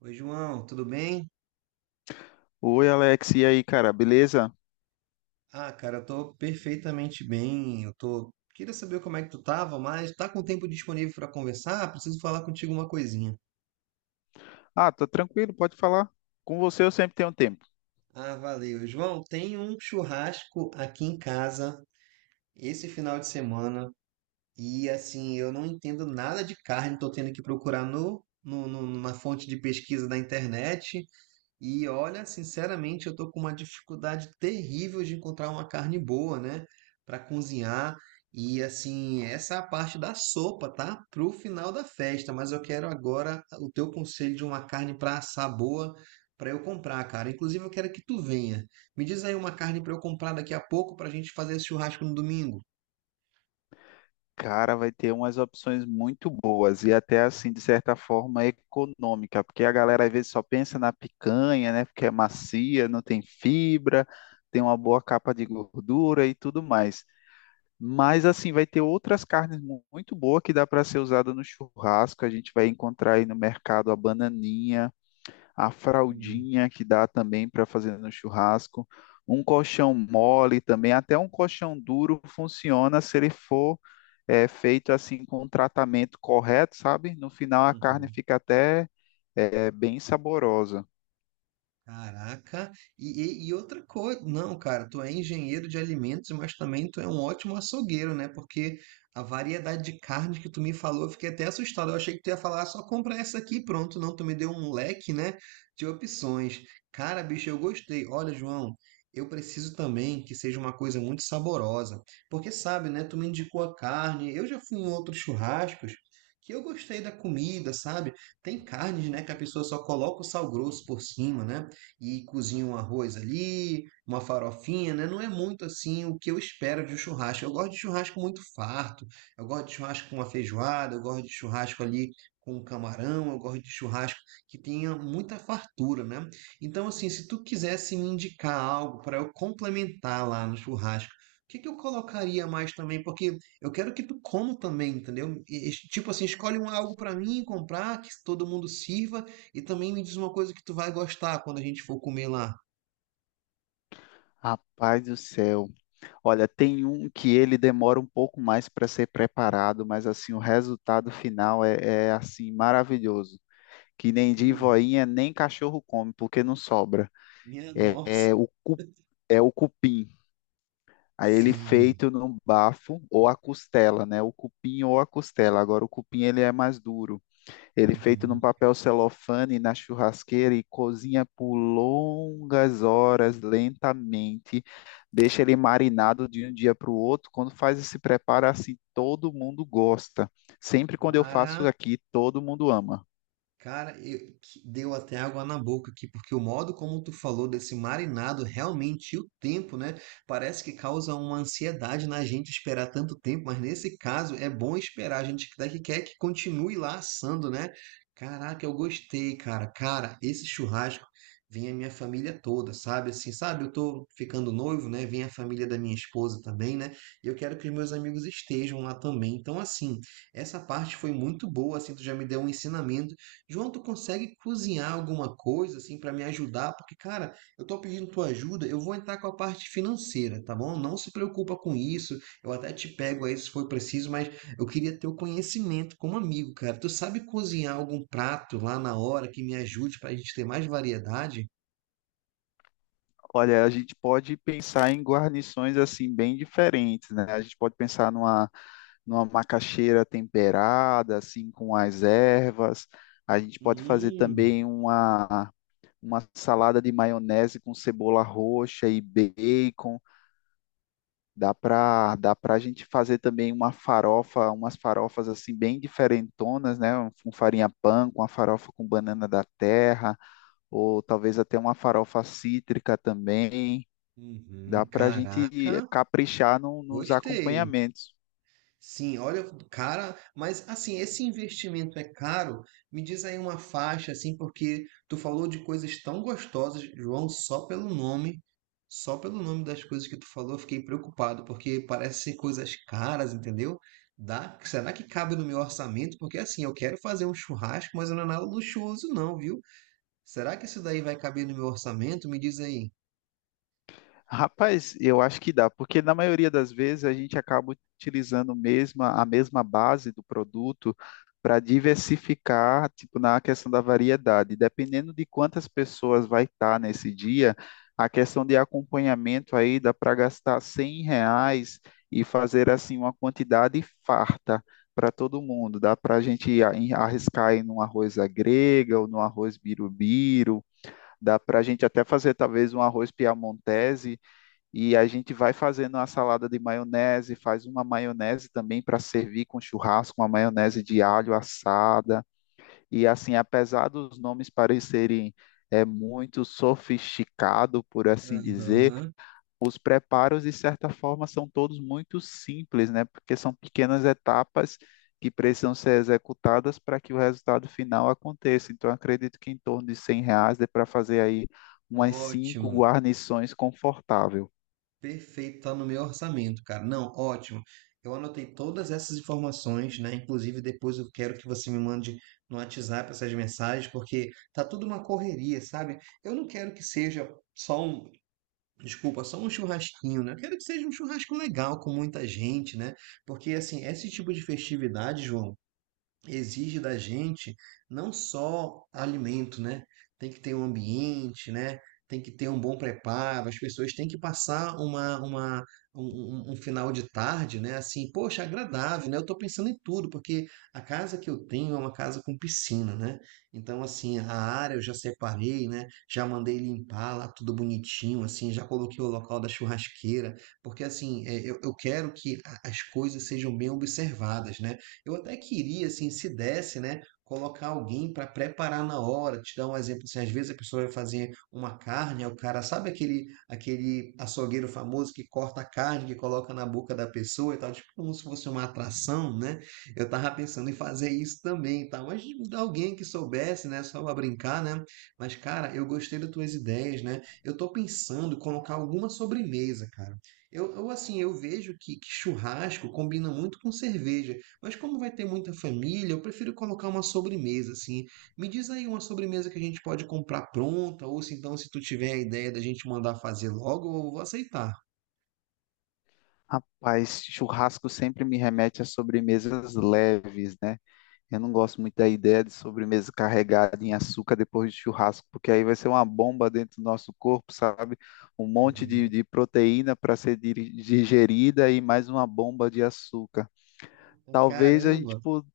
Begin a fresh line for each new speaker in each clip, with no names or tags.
Oi, João, tudo bem?
Oi, Alex, e aí, cara, beleza?
Ah, cara, eu tô perfeitamente bem. Eu tô. Queria saber como é que tu tava, mas tá com tempo disponível para conversar? Preciso falar contigo uma coisinha.
Ah, tô tranquilo, pode falar. Com você eu sempre tenho tempo.
Ah, valeu. João, tem um churrasco aqui em casa esse final de semana e assim, eu não entendo nada de carne, tô tendo que procurar na fonte de pesquisa da internet. E olha, sinceramente, eu tô com uma dificuldade terrível de encontrar uma carne boa, né, para cozinhar. E assim, essa é a parte da sopa, tá? Pro final da festa, mas eu quero agora o teu conselho de uma carne para assar boa para eu comprar, cara. Inclusive, eu quero que tu venha. Me diz aí uma carne para eu comprar daqui a pouco para a gente fazer esse churrasco no domingo.
Cara, vai ter umas opções muito boas e até assim, de certa forma, econômica, porque a galera às vezes só pensa na picanha, né? Porque é macia, não tem fibra, tem uma boa capa de gordura e tudo mais. Mas assim, vai ter outras carnes muito boas que dá para ser usada no churrasco. A gente vai encontrar aí no mercado a bananinha, a
Hum.
fraldinha que dá também para fazer no churrasco, um colchão mole também, até um colchão duro funciona se ele for feito assim com um tratamento correto, sabe? No final a carne
Uhum.
fica até bem saborosa.
Caraca, e outra coisa, não, cara, tu é engenheiro de alimentos, mas também tu é um ótimo açougueiro, né? Porque a variedade de carne que tu me falou, eu fiquei até assustado. Eu achei que tu ia falar, "Ah, só compra essa aqui, e pronto." Não, tu me deu um leque, né, de opções. Cara, bicho, eu gostei. Olha, João, eu preciso também que seja uma coisa muito saborosa, porque sabe, né? Tu me indicou a carne, eu já fui em outros churrascos. Que eu gostei da comida, sabe? Tem carnes, né, que a pessoa só coloca o sal grosso por cima, né? E cozinha um arroz ali, uma farofinha, né? Não é muito assim o que eu espero de um churrasco. Eu gosto de churrasco muito farto, eu gosto de churrasco com uma feijoada, eu gosto de churrasco ali com um camarão, eu gosto de churrasco que tenha muita fartura, né? Então, assim, se tu quisesse me indicar algo para eu complementar lá no churrasco, o que que eu colocaria mais também? Porque eu quero que tu coma também, entendeu? Tipo assim, escolhe um algo para mim comprar, que todo mundo sirva, e também me diz uma coisa que tu vai gostar quando a gente for comer lá.
Rapaz do céu. Olha, tem um que ele demora um pouco mais para ser preparado, mas assim o resultado final é assim maravilhoso. Que nem de
Hum,
voinha, nem cachorro come, porque não sobra.
minha
É,
nossa.
é o, é o cupim. Aí ele
Sim.
feito no bafo ou a costela, né? O cupim ou a costela. Agora o cupim ele é mais duro. Ele feito num
Uhum.
papel celofane na churrasqueira e cozinha por longas horas, lentamente. Deixa ele marinado de um dia para o outro. Quando faz esse preparo assim, todo mundo gosta. Sempre quando eu faço
Cara,
aqui, todo mundo ama.
cara, eu, que- deu até água na boca aqui, porque o modo como tu falou desse marinado, realmente e o tempo, né? Parece que causa uma ansiedade na gente esperar tanto tempo, mas nesse caso é bom esperar, a gente quer que continue lá assando, né? Caraca, eu gostei, cara. Cara, esse churrasco vem a minha família toda, sabe? Assim, sabe? Eu tô ficando noivo, né? Vem a família da minha esposa também, né? E eu quero que os meus amigos estejam lá também. Então, assim, essa parte foi muito boa, assim, tu já me deu um ensinamento. João, tu consegue cozinhar alguma coisa assim para me ajudar? Porque, cara, eu tô pedindo tua ajuda, eu vou entrar com a parte financeira, tá bom? Não se preocupa com isso. Eu até te pego aí se for preciso, mas eu queria ter o conhecimento como amigo, cara. Tu sabe cozinhar algum prato lá na hora que me ajude pra gente ter mais variedade?
Olha, a gente pode pensar em guarnições assim bem diferentes, né? A gente pode pensar numa macaxeira temperada, assim, com as ervas. A gente pode fazer
Hum,
também uma salada de maionese com cebola roxa e bacon. Dá para a gente fazer também uma farofa, umas farofas assim bem diferentonas, né? Com farinha pan, com a farofa com banana da terra, ou talvez até uma farofa cítrica também. Dá
uhum,
para a gente
caraca,
caprichar nos
gostei.
acompanhamentos.
Sim, olha, cara, mas assim, esse investimento é caro? Me diz aí uma faixa, assim, porque tu falou de coisas tão gostosas, João, só pelo nome das coisas que tu falou, eu fiquei preocupado, porque parece ser coisas caras, entendeu? Dá, será que cabe no meu orçamento? Porque assim, eu quero fazer um churrasco, mas não é nada luxuoso, não, viu? Será que isso daí vai caber no meu orçamento? Me diz aí.
Rapaz, eu acho que dá, porque na maioria das vezes a gente acaba a mesma base do produto para diversificar, tipo, na questão da variedade. Dependendo de quantas pessoas vai estar nesse dia, a questão de acompanhamento aí dá para gastar R$ 100 e fazer, assim, uma quantidade farta para todo mundo. Dá para a gente arriscar em um arroz à grega ou no arroz birubiru. Dá para a gente até fazer talvez um arroz piamontese e a gente vai fazendo uma salada de maionese, faz uma maionese também para servir com churrasco, uma maionese de alho assada. E assim, apesar dos nomes parecerem é muito sofisticado, por assim dizer,
Aham.
os preparos de certa forma são todos muito simples, né? Porque são pequenas etapas que precisam ser executadas para que o resultado final aconteça. Então, eu acredito que em torno de R$ 100 dê para fazer aí umas 5
Ótimo,
guarnições confortável.
perfeito, tá no meu orçamento, cara. Não, ótimo. Eu anotei todas essas informações, né? Inclusive, depois eu quero que você me mande no WhatsApp essas mensagens, porque tá tudo uma correria, sabe? Eu não quero que seja só um, desculpa, só um churrasquinho, né? Eu quero que seja um churrasco legal com muita gente, né? Porque, assim, esse tipo de festividade, João, exige da gente não só alimento, né? Tem que ter um ambiente, né? Tem que ter um bom preparo, as pessoas têm que passar um final de tarde, né? Assim, poxa, agradável, né? Eu estou pensando em tudo, porque a casa que eu tenho é uma casa com piscina, né? Então, assim, a área eu já separei, né? Já mandei limpar lá tudo bonitinho, assim, já coloquei o local da churrasqueira, porque assim, é, eu quero que a- as coisas sejam bem observadas, né? Eu até queria, assim, se desse, né, colocar alguém para preparar na hora. Te dar um exemplo, assim, às vezes a pessoa vai fazer uma carne, aí o cara sabe, aquele açougueiro famoso que corta a carne, que coloca na boca da pessoa e tal, tipo como se fosse uma atração, né? Eu tava pensando em fazer isso também, e tal, mas de alguém que soubesse, né, só para brincar, né? Mas cara, eu gostei das tuas ideias, né? Eu tô pensando em colocar alguma sobremesa, cara. Assim, eu vejo que, churrasco combina muito com cerveja. Mas como vai ter muita família, eu prefiro colocar uma sobremesa, assim. Me diz aí uma sobremesa que a gente pode comprar pronta, ou se então, se tu tiver a ideia da gente mandar fazer logo, eu vou aceitar.
Rapaz, churrasco sempre me remete a sobremesas leves, né? Eu não gosto muito da ideia de sobremesa carregada em açúcar depois de churrasco, porque aí vai ser uma bomba dentro do nosso corpo, sabe? Um monte
Uhum.
de proteína para ser digerida e mais uma bomba de açúcar. Talvez a gente
Caramba!
po-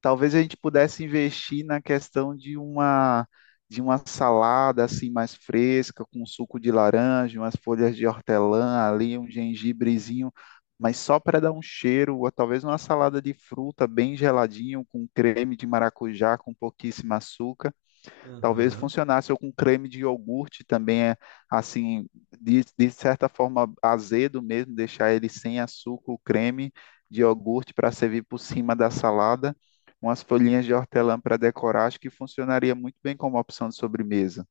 Talvez a gente pudesse investir na questão de uma salada assim mais fresca, com suco de laranja, umas folhas de hortelã ali, um gengibrezinho, mas só para dar um cheiro, ou talvez uma salada de fruta bem geladinho, com creme de maracujá, com pouquíssimo açúcar. Talvez
Aham.
funcionasse ou com creme de iogurte também, é, assim, de certa forma azedo mesmo, deixar ele sem açúcar, o creme de iogurte para servir por cima da salada, umas folhinhas de hortelã para decorar, acho que funcionaria muito bem como opção de sobremesa.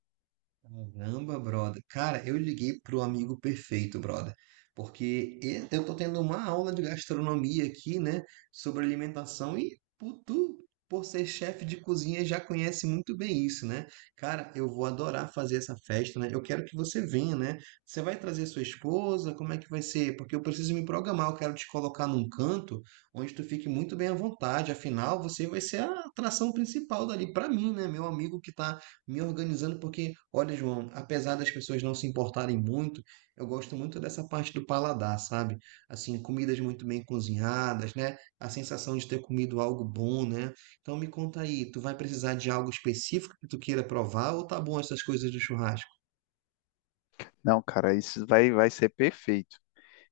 Caramba, brother. Cara, eu liguei pro amigo perfeito, brother. Porque e- eu tô tendo uma aula de gastronomia aqui, né? Sobre alimentação. E pu- tu, por ser chefe de cozinha, já conhece muito bem isso, né? Cara, eu vou adorar fazer essa festa, né? Eu quero que você venha, né? Você vai trazer sua esposa? Como é que vai ser? Porque eu preciso me programar. Eu quero te colocar num canto onde tu fique muito bem à vontade. Afinal, você vai ser a atração principal dali pra mim, né? Meu amigo que tá me organizando, porque, olha, João, apesar das pessoas não se importarem muito, eu gosto muito dessa parte do paladar, sabe? Assim, comidas muito bem cozinhadas, né? A sensação de ter comido algo bom, né? Então me conta aí, tu vai precisar de algo específico que tu queira provar ou tá bom essas coisas do churrasco?
Não, cara, vai ser perfeito.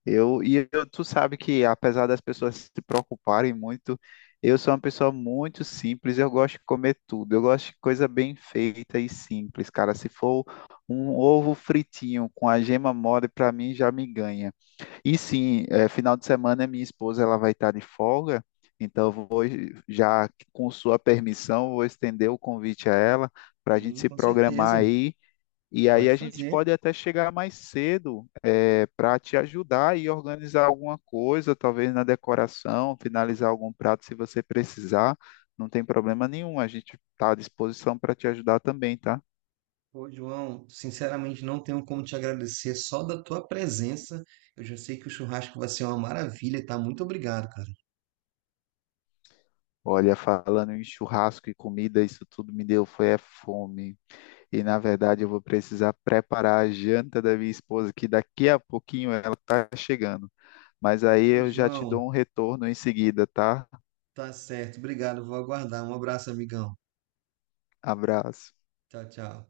E eu, tu sabe que, apesar das pessoas se preocuparem muito, eu sou uma pessoa muito simples, eu gosto de comer tudo, eu gosto de coisa bem feita e simples, cara. Se for um ovo fritinho com a gema mole, para mim já me ganha. E sim, final de semana minha esposa ela vai estar de folga, então já com sua permissão, vou estender o convite a ela para a gente
Sim,
se
com
programar
certeza.
aí e aí
Pode
a gente
fazer.
pode até chegar mais cedo, para te ajudar e organizar alguma coisa, talvez na decoração, finalizar algum prato se você precisar. Não tem problema nenhum, a gente está à disposição para te ajudar também, tá?
Pô, João, sinceramente não tenho como te agradecer só da tua presença. Eu já sei que o churrasco vai ser uma maravilha, tá? Muito obrigado, cara.
Olha, falando em churrasco e comida, isso tudo me deu foi é fome. E na verdade eu vou precisar preparar a janta da minha esposa, que daqui a pouquinho ela está chegando. Mas aí
Ô,
eu já te
João,
dou um retorno em seguida, tá?
tá certo, obrigado, vou aguardar. Um abraço, amigão.
Abraço.
Tchau, tchau.